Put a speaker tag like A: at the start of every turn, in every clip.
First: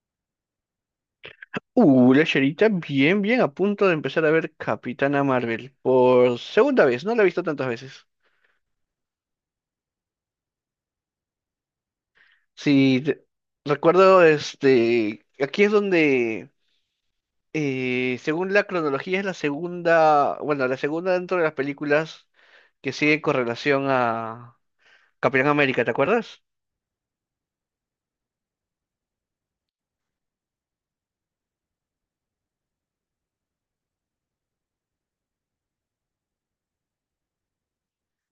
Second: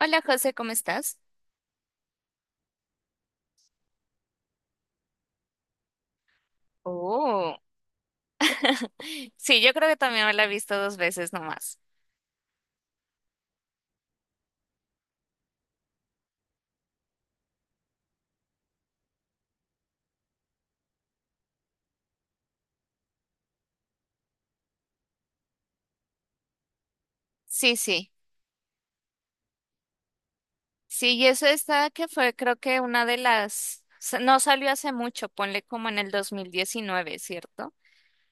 A: Hola José, ¿cómo estás?
B: Bien, bien, a punto de empezar a ver Capitana Marvel por segunda vez, no la he visto
A: Oh,
B: tantas veces.
A: sí, yo creo que también me la he visto dos veces nomás.
B: Sí, te- recuerdo, aquí es donde, según la cronología, es la segunda, bueno, la segunda dentro de las películas que sigue con relación a Capitán América, ¿te acuerdas?
A: Sí, sí, y eso está que fue creo que una de las, no salió hace mucho, ponle como en el 2019, ¿cierto?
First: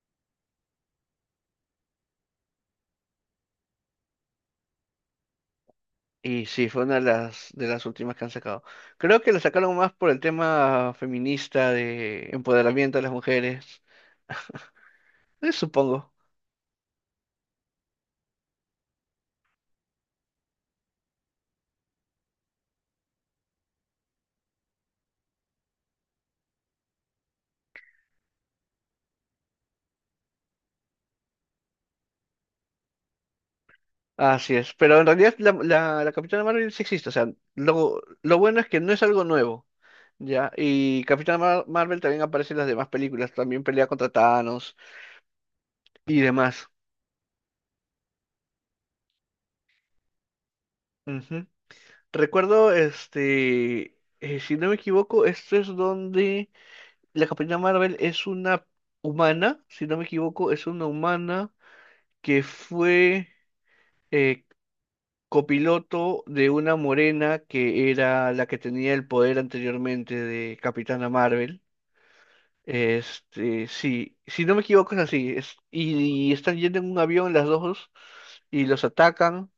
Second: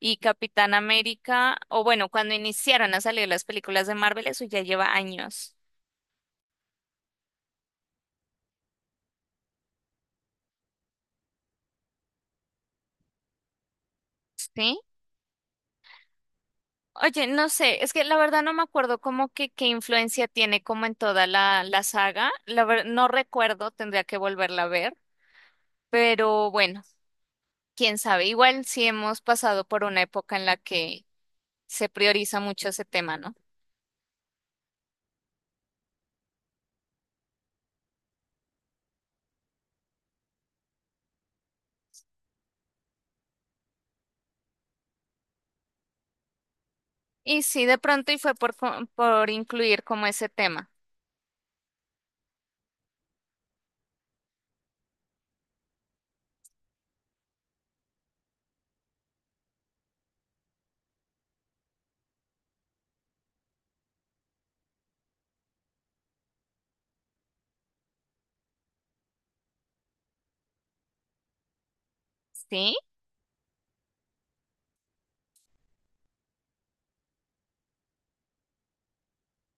A: Y Capitán América, o bueno, cuando iniciaron a salir las películas de Marvel, eso ya lleva años.
B: Y sí, fue una de las últimas que han sacado. Creo que la sacaron más por el tema feminista de empoderamiento de las mujeres,
A: ¿Sí?
B: supongo.
A: Oye, no sé, es que la verdad no me acuerdo como que qué influencia tiene como en toda la saga, no recuerdo, tendría que volverla a ver. Pero bueno, quién sabe, igual sí hemos pasado por una época en la que se prioriza mucho ese tema, ¿no?
B: Así es, pero en realidad la Capitana Marvel sí existe, o sea, lo bueno es que no es algo nuevo, ¿ya? Y Capitana Marvel también aparece en las demás películas, también pelea contra Thanos y demás.
A: Y sí, de pronto y fue por, por incluir como ese tema.
B: Ujú. Recuerdo, si no me equivoco, esto es donde la Capitana Marvel es una humana, si no me equivoco, es una humana que fue eh, copiloto de una morena que era la que tenía el poder anteriormente de Capitana Marvel.
A: ¿Sí?
B: Sí, si no me equivoco es así. Y están yendo en un avión las dos y los atacan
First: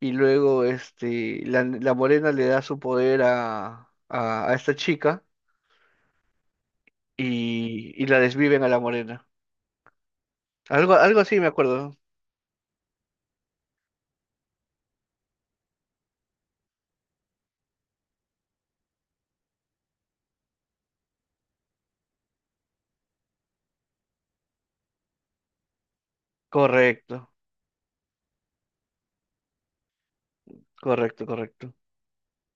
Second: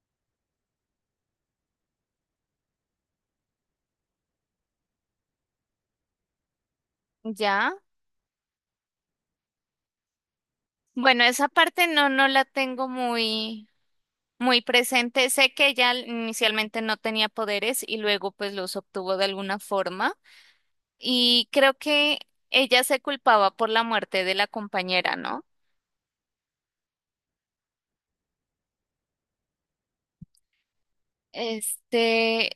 B: y luego la morena le da su poder a, a esta chica
A: ¿Ya?
B: y la desviven a la morena. Algo, algo
A: Bueno,
B: así me
A: esa
B: acuerdo,
A: parte
B: ¿no?
A: no la tengo muy, muy presente. Sé que ella inicialmente no tenía poderes y luego pues los obtuvo de alguna forma. Y creo que ella se culpaba por la muerte de la compañera, ¿no?
B: Correcto, correcto, correcto.
A: Este,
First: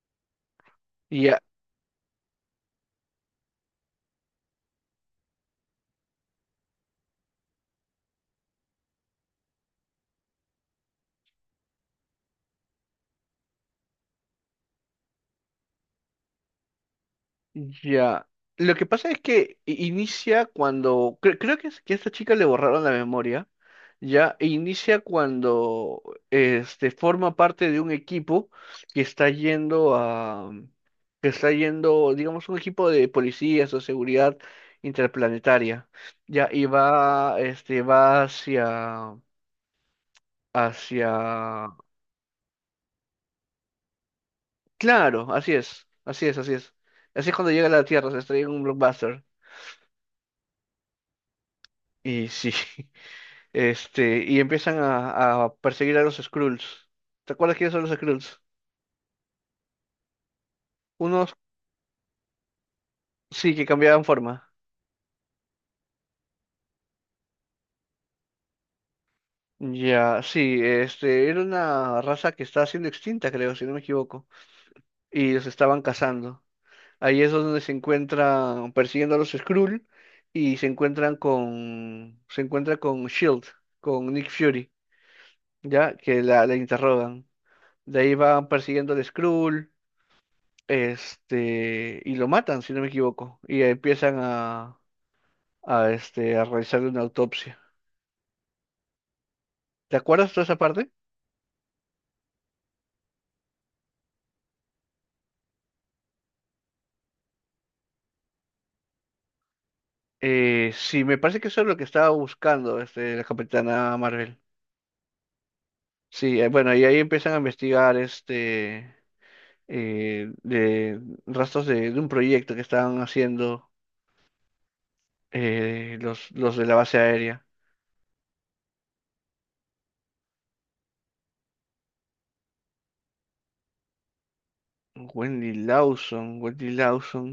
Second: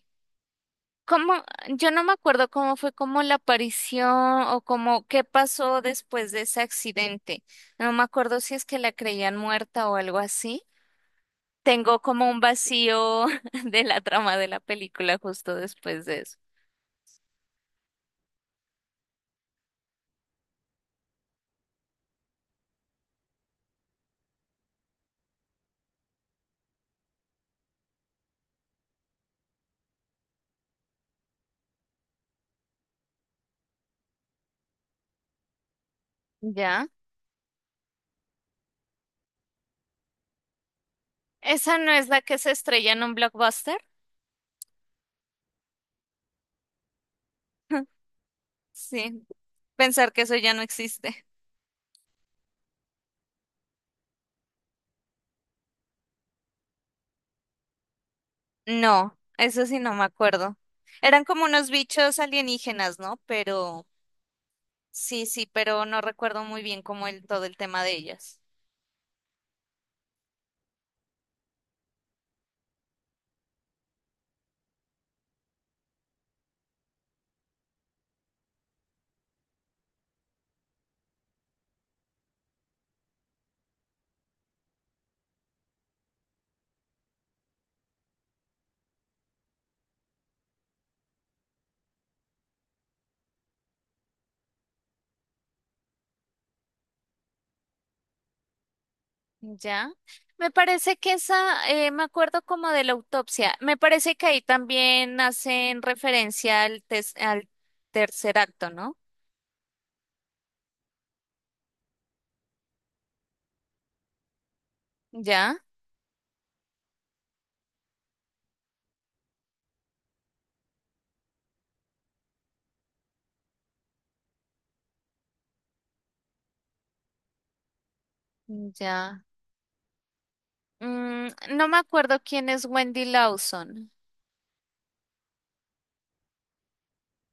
B: Y,
A: ¿cómo? Yo no me acuerdo cómo fue como la aparición o cómo qué pasó después de ese accidente. No me acuerdo si es que la creían muerta o algo así. Tengo como un vacío de la trama de la película justo después de eso.
B: ya. Lo que pasa es que inicia cuando, creo que, que a esta chica le borraron la memoria, ya, e inicia cuando forma parte de un equipo que está yendo a, que está yendo, digamos, un equipo de policías o seguridad interplanetaria, ya, y
A: ¿Ya?
B: va, va hacia, hacia,
A: ¿Esa no es la que se estrella en un blockbuster?
B: claro, así es, así es, así es. Así es cuando llega a la Tierra, se estrella en un blockbuster.
A: Sí, pensar que eso ya no existe.
B: Y sí. Y empiezan a perseguir a los Skrulls. ¿Te acuerdas quiénes son los Skrulls?
A: No, eso sí no me acuerdo. Eran
B: Unos
A: como unos bichos alienígenas, ¿no?
B: sí que
A: Pero
B: cambiaban forma.
A: sí, sí, pero no recuerdo muy bien cómo el todo el tema de ellas.
B: Ya, sí, era una raza que estaba siendo extinta, creo, si no me equivoco, y los estaban cazando. Ahí es donde se encuentran persiguiendo a los Skrull y se encuentran con, se encuentra con Shield, con Nick Fury, ya, que la interrogan. De ahí van persiguiendo al Skrull, y lo matan, si no me equivoco, y empiezan a, a realizarle una autopsia.
A: Ya.
B: ¿Te acuerdas de
A: Me
B: esa parte?
A: parece que esa, me acuerdo como de la autopsia. Me parece que ahí también hacen referencia al, al tercer acto, ¿no?
B: Sí, me parece que eso es lo que estaba buscando la Capitana Marvel.
A: Ya,
B: Sí, bueno, y ahí empiezan a investigar de rastros de un proyecto que estaban haciendo los de la base aérea.
A: ya. No me acuerdo quién es Wendy Lawson,
B: Wendy Lawson, Wendy Lawson.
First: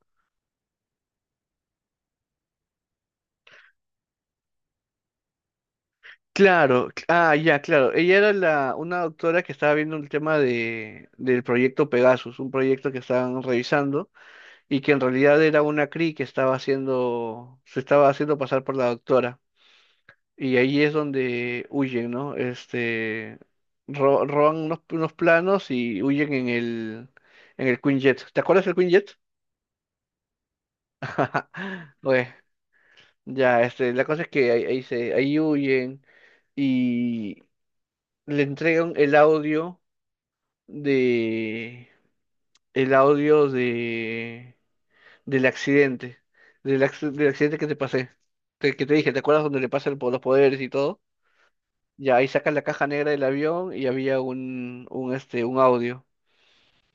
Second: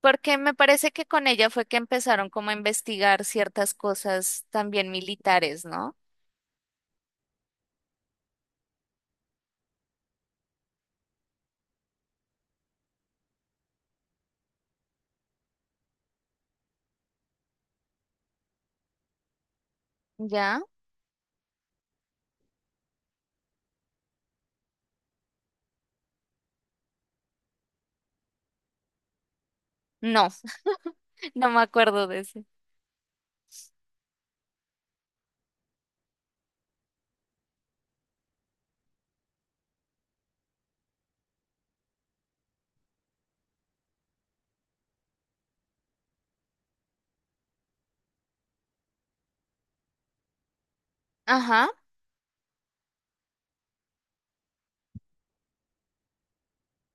A: porque me parece que con ella fue que empezaron como a investigar ciertas cosas también militares, ¿no?
B: Claro, ya, claro. Ella era una doctora que estaba viendo el tema de, del proyecto Pegasus, un proyecto que estaban revisando y que en realidad era una Cree que estaba haciendo, se estaba haciendo pasar por la doctora. Y
A: Ya.
B: ahí es donde huyen, ¿no? Roban unos, unos planos y huyen en el Quinjet. ¿Te acuerdas del Quinjet?
A: No, no me acuerdo de
B: Bueno,
A: ese.
B: ya, la cosa es que ahí, ahí se, ahí huyen y le entregan de, el audio de del accidente, del, del accidente que te pasé, que te dije, ¿te acuerdas donde le pasan los poderes y todo?
A: Ajá.
B: Ya ahí sacas la caja negra del avión y había un audio.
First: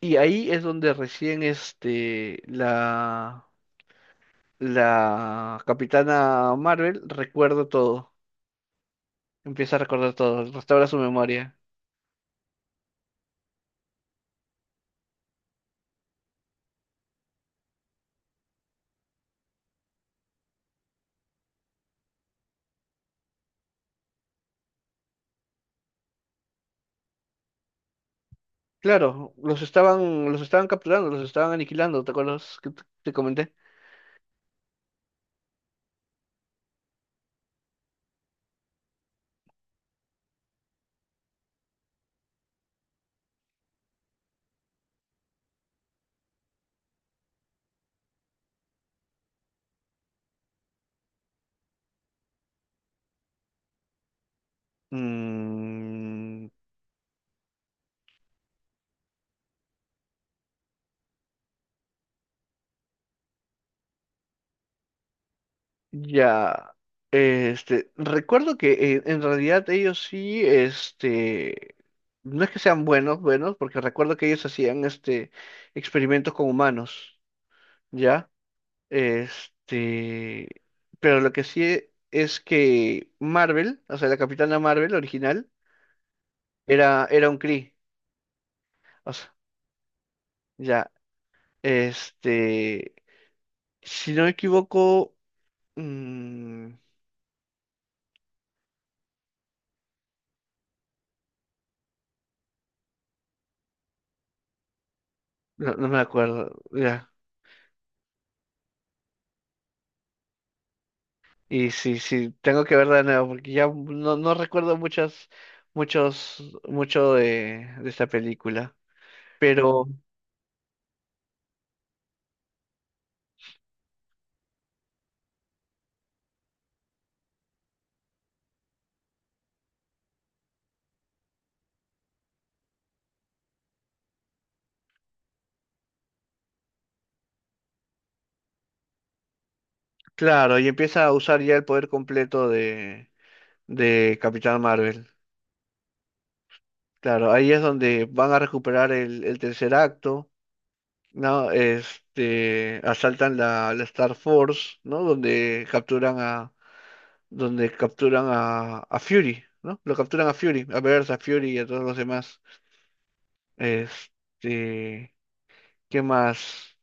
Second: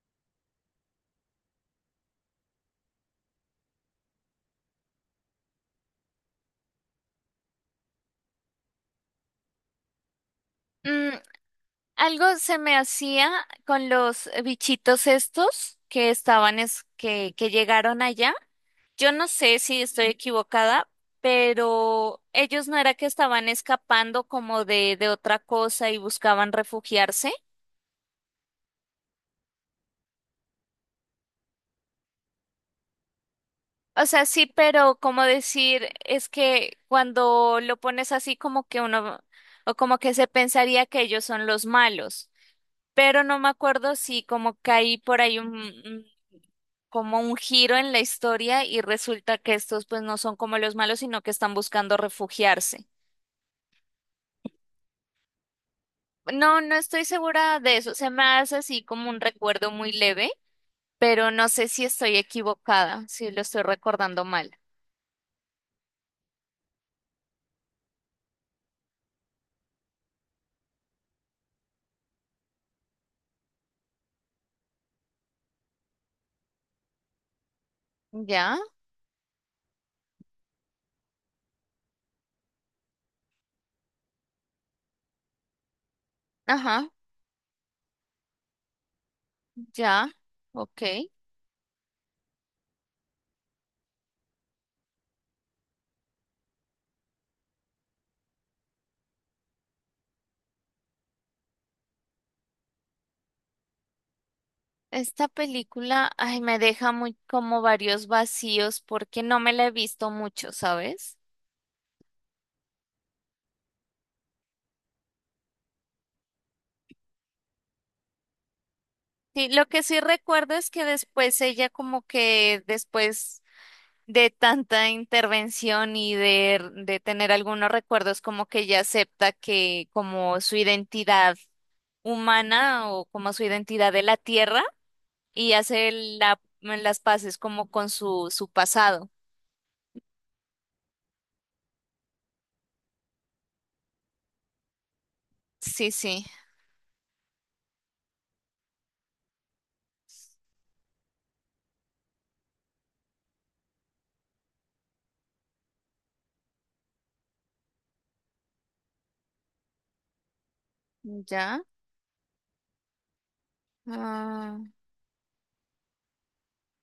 B: Y ahí es donde recién la Capitana Marvel recuerda todo, empieza a recordar todo, restaura su memoria.
A: Algo se me hacía con los bichitos estos que estaban, es, que llegaron allá. Yo no sé si estoy equivocada, pero ellos no era que estaban escapando como de otra cosa y buscaban refugiarse.
B: Claro, los estaban capturando, los estaban aniquilando, ¿te acuerdas que te comenté?
A: O sea, sí, pero como decir, es que cuando lo pones así como que uno, o como que se pensaría que ellos son los malos. Pero no me acuerdo si como que hay por ahí un, como un giro en la historia y resulta que estos pues no son como los malos, sino que están buscando refugiarse.
B: Mm,
A: No, no estoy segura de eso. Se me hace así como un recuerdo muy leve, pero no sé si estoy equivocada, si lo estoy recordando mal.
B: ya, recuerdo que en realidad ellos sí, no es que sean buenos, buenos, porque recuerdo que ellos hacían, experimentos con humanos, ¿ya?
A: Ya,
B: Este, pero lo que sí es que Marvel, o sea, la Capitana Marvel original,
A: ajá,
B: era, era un Kree, o sea,
A: ya, ok.
B: ya, este, si no me equivoco, mm,
A: Esta
B: no, no me
A: película, ay, me
B: acuerdo,
A: deja
B: ya.
A: muy como varios vacíos porque no me la he visto mucho, ¿sabes?
B: Y sí, sí, tengo que ver de nuevo, porque ya no, no recuerdo muchas, muchos, mucho de esta película.
A: Sí, lo que
B: Pero,
A: sí recuerdo es que después ella como que después de tanta intervención y de tener algunos recuerdos como que ella acepta que como su identidad humana o como su identidad de la tierra y hace las paces como con su, su pasado.
B: claro, y empieza a usar ya el poder completo de Capitán Marvel.
A: Sí, sí,
B: Claro, ahí es donde van a recuperar el tercer acto, ¿no? Asaltan la, la Star Force, ¿no? Donde capturan a Fury, ¿no? Lo capturan a Fury, a Bears, a Fury y
A: ya.
B: a todos los demás.
A: Ah,
B: Este. ¿Qué más?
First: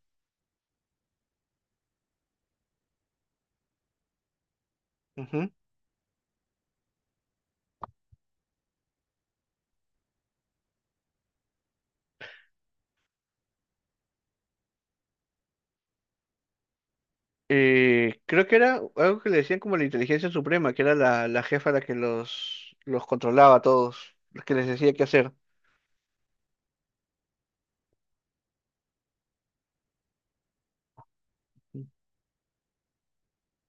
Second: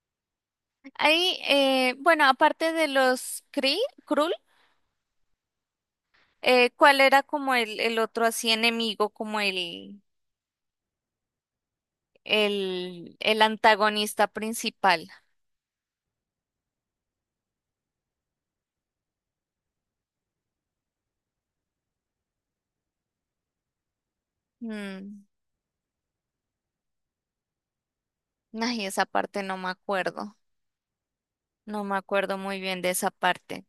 A: ahí, bueno, aparte de los Kree, Krul,
B: Ujú.
A: ¿cuál era como el otro así enemigo, como el antagonista principal?
B: Creo que era algo que le decían como la inteligencia suprema, que era la, la jefa la que los controlaba a todos, los que les decía qué
A: Mm.
B: hacer.
A: Ay, esa parte no me acuerdo. No me acuerdo muy bien de esa parte.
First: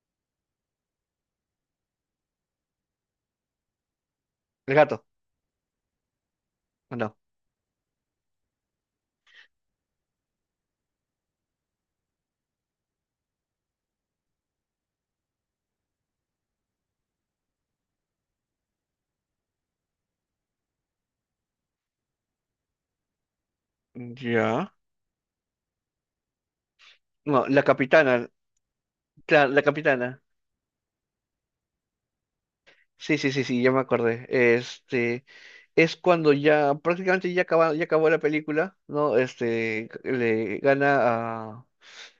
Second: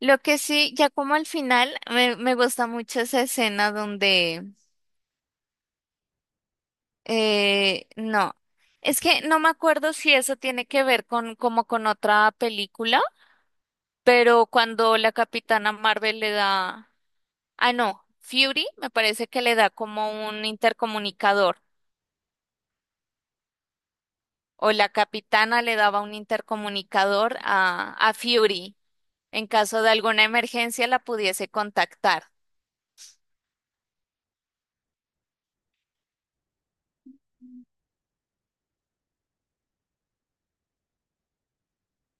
A: Lo que sí, ya como al final, me gusta mucho esa escena donde,
B: El gato, ¿o no?
A: no, es que no me acuerdo si eso tiene que ver con como con otra película, pero cuando la Capitana Marvel le da, ah, no, Fury me parece que le da como un intercomunicador, o
B: Ya.
A: la Capitana le daba un intercomunicador
B: No, la
A: a
B: capitana,
A: Fury, en
B: claro, la
A: caso de
B: capitana.
A: alguna emergencia la pudiese contactar
B: Sí, sí, sí, sí, ya me acordé. Es cuando ya prácticamente ya acaba, ya acabó la película, ¿no? Le gana a.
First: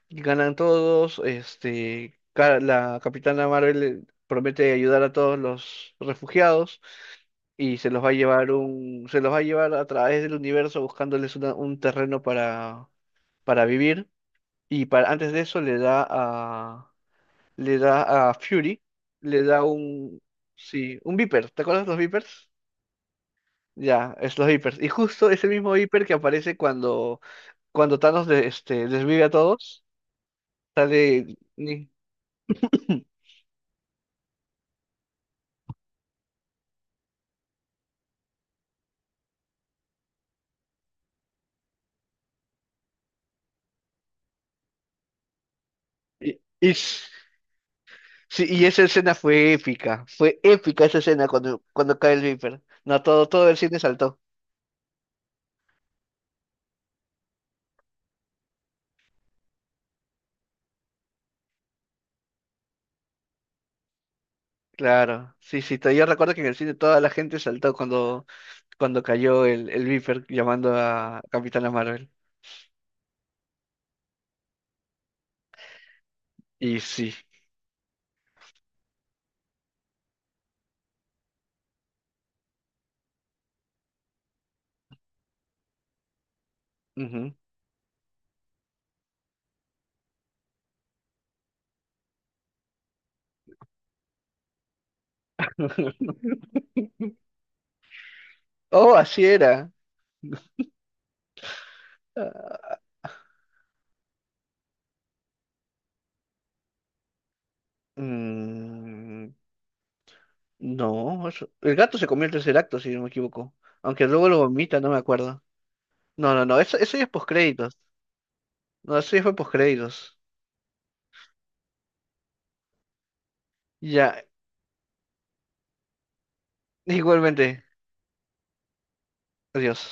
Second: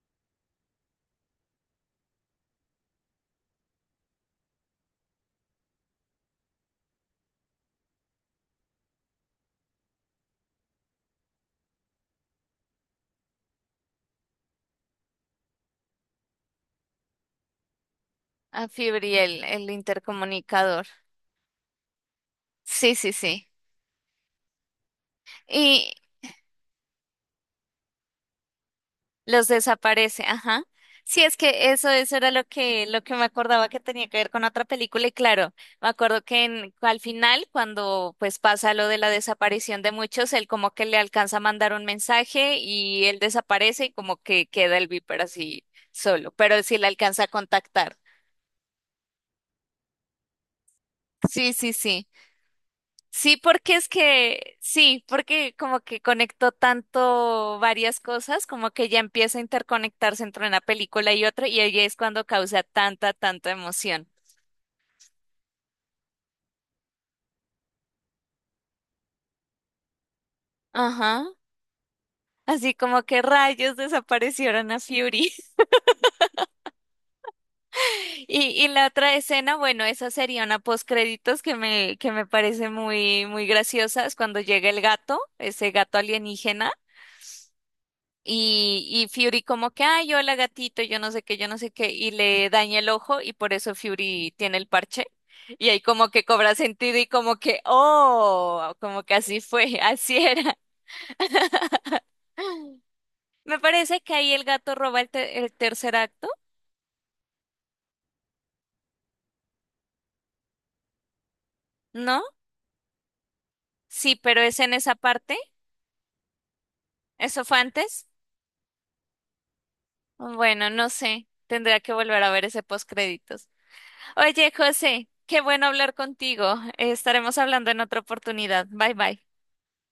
B: Ganan todos, la Capitana Marvel promete ayudar a todos los refugiados y se los va a llevar un, se los va a llevar a través del universo buscándoles un terreno para vivir. Y para, antes de eso le da a
A: a
B: Fury, le
A: Fibriel,
B: da
A: el
B: un,
A: intercomunicador.
B: sí, un Viper. ¿Te acuerdas los Vipers?
A: Sí, sí, sí.
B: Ya, es los Vipers. Y justo ese mismo
A: Y
B: Viper que aparece cuando, cuando Thanos desvive a
A: los
B: todos,
A: desaparece, ajá. Sí,
B: sale
A: es que eso,
B: Nick.
A: eso era lo que me acordaba que tenía que ver con otra película, y claro, me acuerdo que al final, cuando pues pasa lo de la desaparición de muchos, él como que le alcanza a mandar un mensaje y él desaparece y como que queda el Viper así solo,
B: Y,
A: pero
B: y
A: sí le
B: s-
A: alcanza a contactar.
B: sí, y esa escena fue épica esa escena
A: Sí,
B: cuando,
A: sí,
B: cuando
A: sí.
B: cae el Viper. No, todo,
A: Sí,
B: todo el
A: porque
B: cine
A: es
B: saltó.
A: que, sí, porque como que conectó tanto varias cosas, como que ya empieza a interconectarse entre una película y otra, y ahí es cuando causa tanta, tanta emoción.
B: Claro, sí, sí, yo recuerdo que en el cine toda la gente saltó cuando, cuando cayó el Viper llamando a
A: Ajá.
B: Capitana Marvel.
A: Así como que rayos desaparecieron a Fury.
B: Y sí.
A: Y, y la otra escena, bueno, esa sería una postcréditos que me parece muy, muy graciosa, es cuando llega el gato, ese gato alienígena.
B: Ujú.
A: Y Fury como que, ay, hola gatito, yo no sé qué, yo no sé qué, y le daña el ojo y por eso Fury tiene el parche. Y ahí como que cobra sentido y como que, oh,
B: Oh,
A: como que
B: así
A: así fue,
B: era.
A: así era.
B: Ah,
A: Me parece que ahí el gato roba el, el tercer acto,
B: mm, no, el gato se
A: ¿no?
B: comió el tercer acto, si no me equivoco. Aunque
A: Sí,
B: luego lo
A: pero es en
B: vomita, no
A: esa
B: me
A: parte.
B: acuerdo. No, no, no, eso ya es
A: ¿Eso fue
B: postcréditos.
A: antes?
B: No, eso ya fue postcréditos.
A: Bueno, no sé. Tendría que volver a ver ese postcréditos.
B: Ya,
A: Oye, José, qué bueno hablar contigo. Estaremos
B: igualmente,
A: hablando en otra oportunidad. Bye bye.
B: adiós.